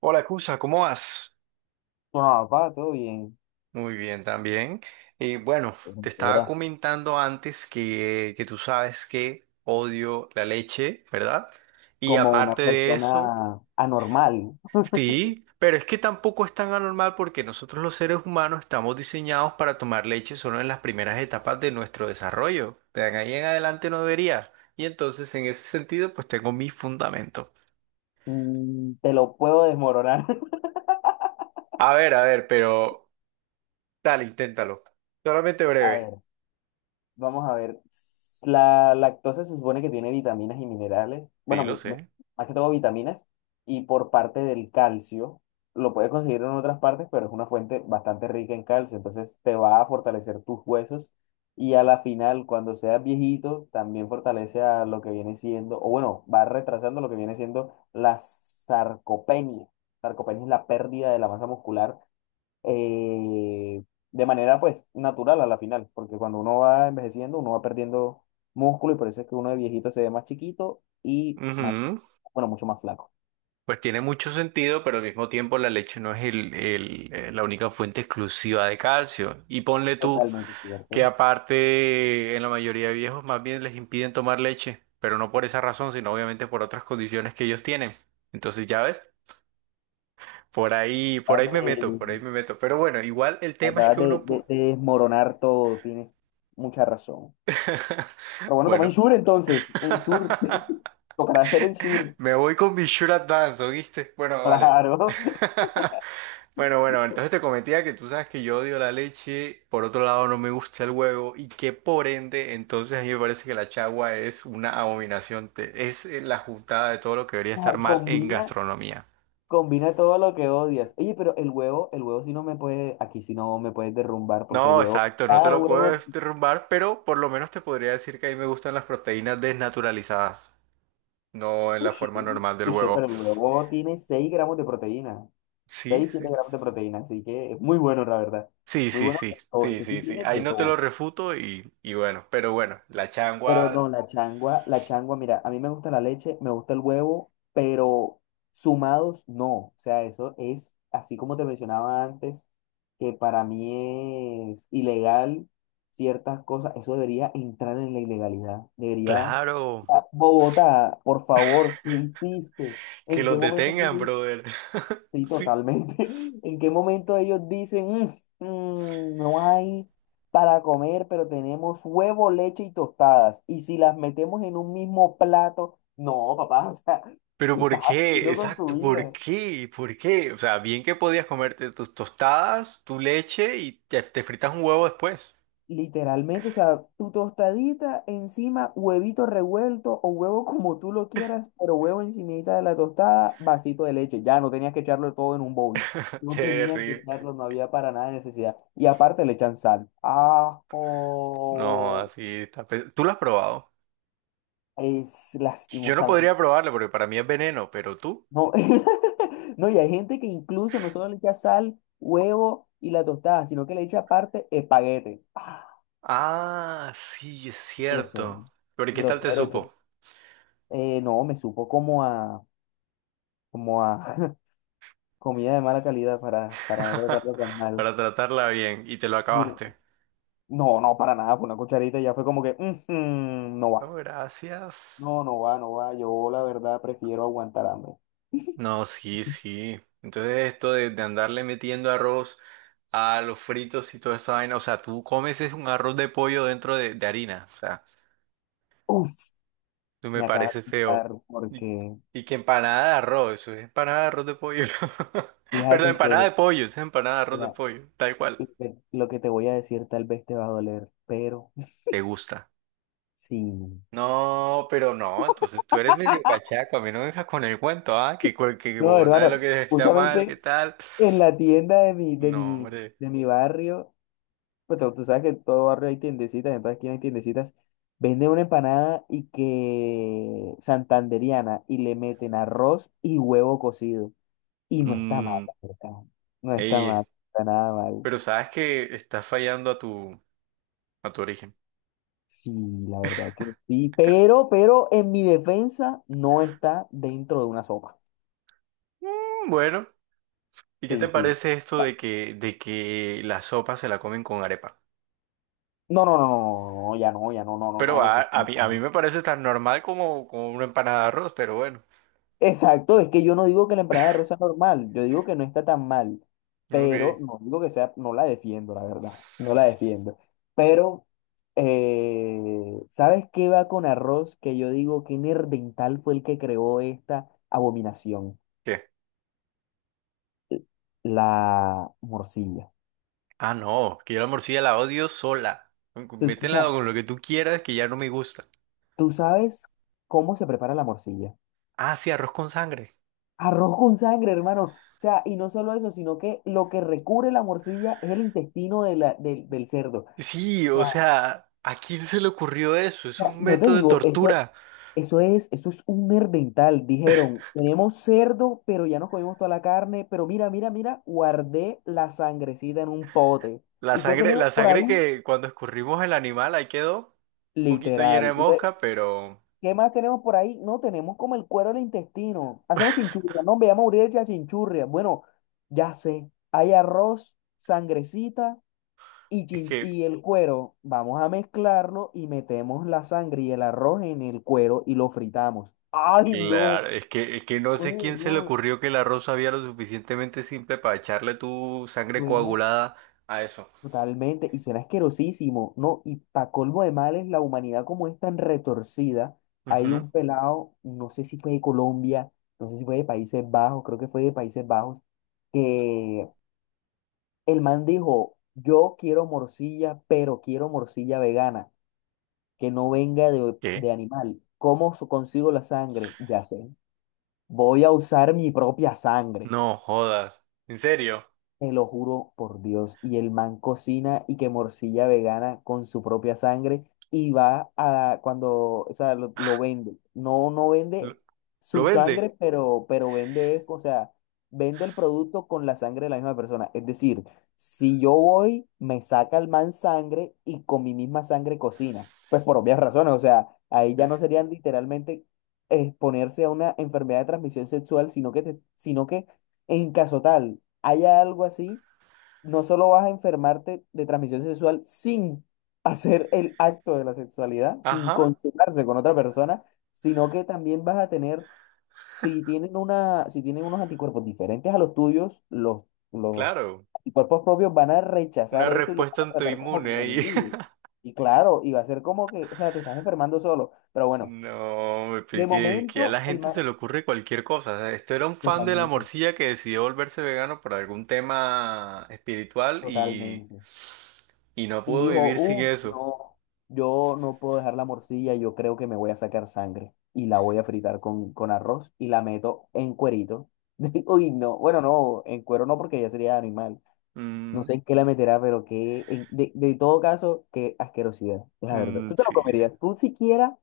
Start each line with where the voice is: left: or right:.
right: Hola, Cusa, ¿cómo vas?
left: Bueno, papá, todo bien.
right: Muy bien, también. Y bueno,
left: Pues,
right: te estaba
left: Eras
right: comentando antes que tú sabes que odio la leche, ¿verdad? Y
left: como una
right: aparte de eso,
left: persona anormal.
right: sí, pero es que tampoco es tan anormal porque nosotros los seres humanos estamos diseñados para tomar leche solo en las primeras etapas de nuestro desarrollo. De ahí en adelante no debería. Y entonces, en ese sentido, pues tengo mi fundamento.
left: Te lo puedo desmoronar.
right: A ver, pero dale, inténtalo. Solamente
left: A
right: breve.
left: ver, vamos a ver, la lactosa se supone que tiene vitaminas y minerales,
right: Sí,
left: bueno,
right: lo
left: bueno,
right: sé.
left: más que todo vitaminas, y por parte del calcio, lo puedes conseguir en otras partes, pero es una fuente bastante rica en calcio, entonces te va a fortalecer tus huesos y a la final, cuando seas viejito, también fortalece a lo que viene siendo, o bueno, va retrasando lo que viene siendo la sarcopenia. Sarcopenia es la pérdida de la masa muscular, eh, de manera pues natural a la final, porque cuando uno va envejeciendo, uno va perdiendo músculo y por eso es que uno de viejito se ve más chiquito y más,
right: Ujú.
left: bueno, mucho más flaco.
right: Pues tiene mucho sentido, pero al mismo tiempo la leche no es la única fuente exclusiva de calcio. Y ponle tú
left: Totalmente
right: que
left: cierto.
right: aparte en la mayoría de viejos más bien les impiden tomar leche, pero no por esa razón, sino obviamente por otras condiciones que ellos tienen. Entonces, ya ves, por ahí, por
left: Acabas
right: ahí me
left: de,
right: meto, por ahí me meto. Pero bueno, igual el
left: me
right: tema es
left: acabas
right: que
left: de,
right: uno...
left: de- de desmoronar todo, tienes mucha razón. Pero bueno, toma
right: Bueno,
left: Ensure entonces, Ensure, tocará hacer Ensure,
right: me voy con mi Sure Advance, ¿oíste? Bueno, dale.
left: claro.
right: Bueno, bueno, entonces te cometía que tú sabes que yo odio la leche, por otro lado no me gusta el huevo y que por ende, entonces a mí me parece que la chagua es una abominación, es la juntada de todo lo que debería estar mal en
left: Combina,
right: gastronomía.
left: combina todo lo que odias. Oye, pero el huevo sí no me puede, aquí sí no me puedes derrumbar, porque el
right: No,
left: huevo,
right: exacto, no te
left: cada
right: lo puedo
left: huevo
right: derrumbar, pero por lo menos te podría decir que a mí me gustan las proteínas desnaturalizadas, no en la
left: touché,
right: forma normal del
left: touché,
right: huevo.
left: pero el huevo tiene 6 gramos de proteína.
right: Sí,
left: seis siete
right: sí.
left: gramos de proteína, así que es muy bueno, la verdad.
right: Sí,
left: Muy
right: sí,
left: bueno.
right: sí,
left: O
right: sí,
left: ese sí
right: sí, sí.
left: tiene
right: Ahí
left: de
right: no te lo
left: todo.
right: refuto y bueno, pero bueno, la
left: Pero
right: changua,
left: no, la changua, mira, a mí me gusta la leche, me gusta el huevo, pero sumados no. O sea, eso es, así como te mencionaba antes, que para mí es ilegal ciertas cosas, eso debería entrar en la ilegalidad. Debería...
right: claro.
left: Ah, Bogotá, por favor, ¿qué hiciste?
right: Que
left: ¿En
right: los
left: qué momento tú
right: detengan, brother.
left: sí,
right: Sí.
left: totalmente. ¿En qué momento ellos dicen, no hay para comer, pero tenemos huevo, leche y tostadas?" Y si las metemos en un mismo plato, no, papá, o sea,
right: Pero
left: ¿qué
right: ¿por
left: estás
right: qué?
left: haciendo con tu
right: Exacto, ¿por
left: vida?
right: qué? ¿Por qué? O sea, bien que podías comerte tus tostadas, tu leche y te fritas un huevo después.
left: Literalmente, o sea, tu tostadita encima, huevito revuelto o huevo como tú lo quieras, pero huevo encimita de la tostada, vasito de leche. Ya no tenías que echarlo todo en un bowl. No tenías que
right: Terrible.
left: echarlo, no había para nada necesidad. Y aparte le echan sal.
right: No,
left: Ajo.
right: así está. ¿Tú lo has probado?
left: Es
right: Yo no
left: lastimosamente.
right: podría probarlo porque para mí es veneno, pero tú.
left: No, no, y hay gente que incluso no solo le echa sal, huevo y la tostada, sino que le echa aparte espaguete. Ah,
right: Ah, sí, es cierto.
left: grosero.
right: Pero, ¿y qué tal te
left: Grosero. Entonces,
right: supo?
left: no, me supo como a como a comida de mala calidad para no tratarlo tan mal.
right: Para tratarla bien y te lo
left: Mire,
right: acabaste.
left: no, no, para nada, fue una cucharita y ya fue como que, "Ujú, no va,
right: No,
left: no,
right: gracias.
left: no va, no va, yo la verdad prefiero aguantar hambre."
right: No, sí, sí. Entonces esto de andarle metiendo arroz a los fritos y toda esa vaina, o sea, tú comes es un arroz de pollo dentro de harina, o sea,
left: Uf,
right: tú me
left: me acaba de
right: parece feo.
left: quitar
right: Y,
left: porque
right: y que empanada de arroz, eso es empanada de arroz de pollo. Perdón,
left: fíjate
right: empanada de
left: que,
right: pollo, eso es empanada de arroz de
left: mira,
right: pollo, tal cual.
left: lo que te voy a decir tal vez te va a doler, pero
right: ¿Te gusta?
left: sí.
right: No, pero no, entonces tú eres medio cachaco, a mí no me dejas con el cuento, ¿ah? Que, que
left: No,
right: Bogotá es lo
left: hermano,
right: que está mal, ¿qué
left: justamente
right: tal?
left: en la tienda
right: No, hombre.
left: de mi barrio pues tú sabes que en todo barrio hay tiendecitas, en toda esquina hay tiendecitas. Venden una empanada y que santandereana y le meten arroz y huevo cocido. Y no está mal,
right: Mm,
left: la verdad. No está
right: ey.
left: mal, no está nada mal.
right: Pero sabes que estás fallando a a tu origen.
left: Sí, la verdad que sí. Pero en mi defensa no está dentro de una sopa.
right: Bueno, ¿y qué
left: Sí,
right: te
left: sí.
right: parece esto de que la sopa se la comen con arepa?
left: No, no, no, no, no, no, ya no, ya no, no, no,
right: Pero
left: no,
right: a,
left: eso es.
right: a mí, a mí me parece tan normal como una empanada de arroz, pero bueno.
left: Exacto, es que yo no digo que la empanada de arroz sea normal, yo digo que no está tan mal, pero
right: Ok.
left: no digo que sea, no la defiendo, la verdad, no la defiendo. Pero, ¿sabes qué va con arroz? Que yo digo que Nerdental fue el que creó esta abominación,
right: ¿Qué?
left: l- la morcilla.
right: Ah, no, que yo la morcilla la odio sola.
left: Tú, tú
right: Métela
left: sa-
right: con lo que tú quieras que ya no me gusta.
left: Tú sabes cómo se prepara la morcilla.
right: Ah, sí, arroz con sangre.
left: Arroz con sangre, hermano. O sea, y no solo eso, sino que lo que recubre la morcilla es el intestino de del del cerdo.
right: Sí, o sea, ¿a quién se le ocurrió eso? Es
left: Sea,
right: un
left: no te
right: método de
left: digo, eso,
right: tortura.
left: eso es un herdental. Dijeron, tenemos cerdo, pero ya nos comimos toda la carne, pero mira, mira, mira, guardé la sangrecita en un pote.
right: La
left: ¿Y qué
right: sangre,
left: tenemos
right: la
left: por
right: sangre
left: ahí?
right: que cuando escurrimos el animal ahí quedó un poquito llena de
left: Literal. Entonces,
right: mosca, pero
left: ¿qué más tenemos por ahí? No, tenemos como el cuero del intestino. Hacemos chinchurria. No, veamos a morir de chinchurria. Bueno, ya sé. Hay arroz, sangrecita. Y,
right: es que,
left: y el cuero, vamos a mezclarlo y metemos la sangre y el arroz en el cuero y lo fritamos. ¡Ay, no!
right: claro, es que no sé
left: Oye,
right: quién se le
left: no,
right: ocurrió que el arroz había lo suficientemente simple para echarle tu sangre
left: suena
right: coagulada a eso.
left: totalmente y suena asquerosísimo, ¿no? Y para colmo de males, la humanidad como es tan retorcida, hay
right: Ujú.
left: un pelado, no sé si fue de Colombia, no sé si fue de Países Bajos, creo que fue de Países Bajos, que el man dijo, yo quiero morcilla, pero quiero morcilla vegana. Que no venga
right: ¿Qué?
left: de animal. ¿Cómo consigo la sangre? Ya sé. Voy a usar mi propia sangre.
right: No jodas. ¿En serio?
left: Te lo juro por Dios. Y el man cocina y que morcilla vegana con su propia sangre y va a cuando, o sea, lo vende. No, no
right: ¿Lo,
left: vende
right: lo
left: su sangre,
right: vende?
left: pero vende, o sea, vende el producto con la sangre de la misma persona. Es decir, si yo voy, me saca el man sangre y con mi misma sangre cocina. Pues por obvias razones, o sea, ahí ya no serían literalmente exponerse a una enfermedad de transmisión sexual, sino que, sino que en caso tal haya algo así, no solo vas a enfermarte de transmisión sexual sin hacer el acto de la sexualidad, sin
right: Ajá,
left: consumarse con otra persona, sino que también vas a tener, si tienen una, si tienen unos anticuerpos diferentes a los tuyos, los
right: claro.
left: anticuerpos propios van a
right: Una
left: rechazar eso y lo van
right: respuesta
left: a tratar como que
right: autoinmune
left: el
right: ahí.
left: enemigo. Y claro, y va a ser como que, o sea, te estás enfermando solo. Pero bueno,
right: No, me
left: de
right: expliqué que a la
left: momento, el
right: gente
left: más...
right: se le ocurre cualquier cosa. O sea, esto era un fan de la
left: Totalmente,
right: morcilla que decidió volverse vegano por algún tema espiritual y,
left: totalmente.
right: y no
left: Y
right: pudo
left: dijo,
right: vivir sin
left: uff,
right: eso.
left: no, yo no puedo dejar la morcilla, yo creo que me voy a sacar sangre y la voy a fritar con arroz y la meto en cuerito. Uy, no, bueno, no, en cuero no porque ya sería animal. No
right: Mm,
left: sé en qué la meterá, pero que, de todo caso, qué asquerosidad, la verdad.
right: mm,
left: ¿Tú te lo
right: sí.
left: comerías? ¿Tú siquiera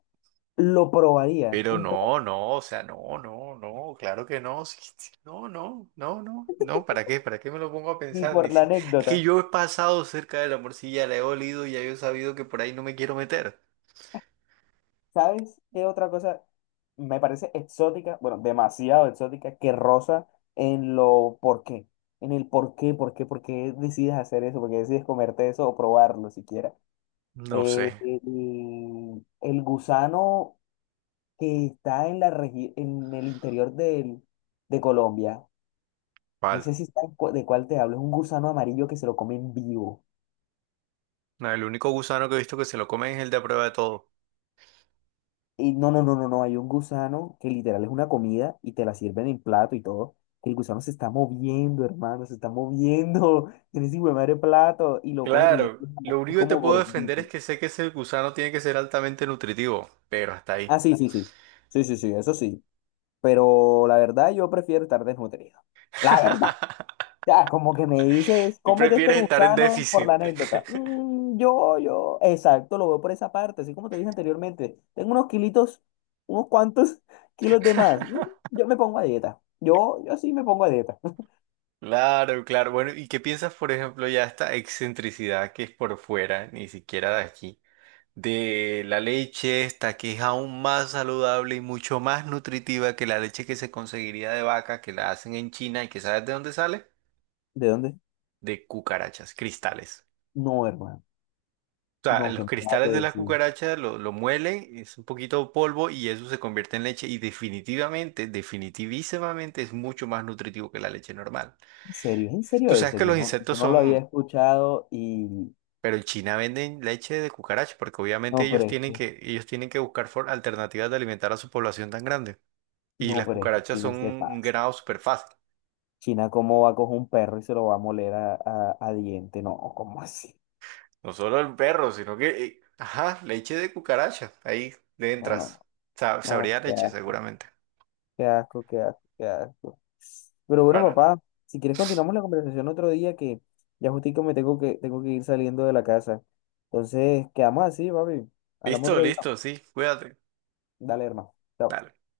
left: lo probarías?
right: Pero
left: Un pedazo,
right: no, no, o sea, no, no, no, claro que no. Sí, sí, no, no, no, no, no, ¿para qué? ¿Para qué me lo pongo a
left: ni
right: pensar? Ni
left: por la
right: si... Es
left: anécdota.
right: que yo he pasado cerca de la morcilla, la he olido y ya yo he sabido que por ahí no me quiero meter.
left: ¿Sabes qué otra cosa me parece exótica? Bueno, demasiado exótica que rosa en lo por qué. En el por qué, por qué, por qué decides hacer eso, por qué decides comerte eso o probarlo siquiera.
right: No sé.
left: El gusano que está en la en el interior del, de Colombia. No
right: Vale.
left: sé si sabes de cuál te hablo. Es un gusano amarillo que se lo comen vivo.
right: No, el único gusano que he visto que se lo comen es el de a prueba de todo.
left: Y no, no, no, no, no, hay un gusano que literal es una comida y te la sirven en plato y todo. Que el gusano se está moviendo, hermano, se está moviendo en ese hijo de madre plato y lo cogen y
right: Claro, lo
left: es
right: único que te
left: como
right: puedo defender
left: gordito.
right: es que sé que ese gusano tiene que ser altamente nutritivo, pero hasta ahí.
left: Ah, sí, sí, sí. Sí, sí, sí, eso sí. Pero la verdad yo prefiero estar desnutrido. La verdad. Ya, como que me dices,
right: Tú
left: cómete este
right: prefieres estar en
left: gusano por la
right: déficit.
left: anécdota. Mm, yo, exacto, lo veo por esa parte, así como te dije anteriormente. Tengo unos kilitos, unos cuantos kilos de más. Mm, yo me pongo a dieta. Yo sí me pongo a dieta.
right: Claro, claro. Bueno, ¿y qué piensas, por ejemplo, ya esta excentricidad que es por fuera, ni siquiera de aquí, de la leche esta que es aún más saludable y mucho más nutritiva que la leche que se conseguiría de vaca, que la hacen en China y que sabes de dónde sale?
left: ¿De dónde?
right: De cucarachas, cristales.
left: No, hermano.
right: Sea,
left: No,
right: los
left: que me acabas
right: cristales
left: de
right: de la
left: decir.
right: cucaracha lo muelen, es un poquito de polvo y eso se convierte en leche y definitivamente, definitivísimamente es mucho más nutritivo que la leche normal.
left: ¿En serio? ¿Es ¿en serio
right: Tú sabes
left: eso?
right: que
left: Yo
right: los
left: no,
right: insectos
left: yo no lo había
right: son,
left: escuchado y...
right: pero en China venden leche de cucaracha porque obviamente
left: No, pero
right: ellos
left: es
right: tienen
left: que,
right: que, ellos tienen que buscar alternativas de alimentar a su población tan grande. Y
left: no,
right: las
left: pero es que
right: cucarachas
left: China
right: son
left: se
right: un
left: pasa.
right: ganado súper fácil.
left: China, ¿cómo va a coger un perro y se lo va a moler a, a diente? No, ¿cómo así?
right: No solo el perro, sino que, ajá, leche de cucaracha, ahí le
left: No,
right: entras.
left: no. No,
right: Sabría
left: qué
right: leche
left: asco,
right: seguramente.
left: qué asco, qué asco, qué asco. Pero bueno,
right: Para.
left: papá, si quieres continuamos la conversación otro día que ya justico me tengo que ir saliendo de la casa. Entonces, quedamos así, papi. Hablamos
right: Listo,
left: otro día.
right: listo, sí, cuídate.
left: Dale, hermano.
right: Dale.
left: Chao.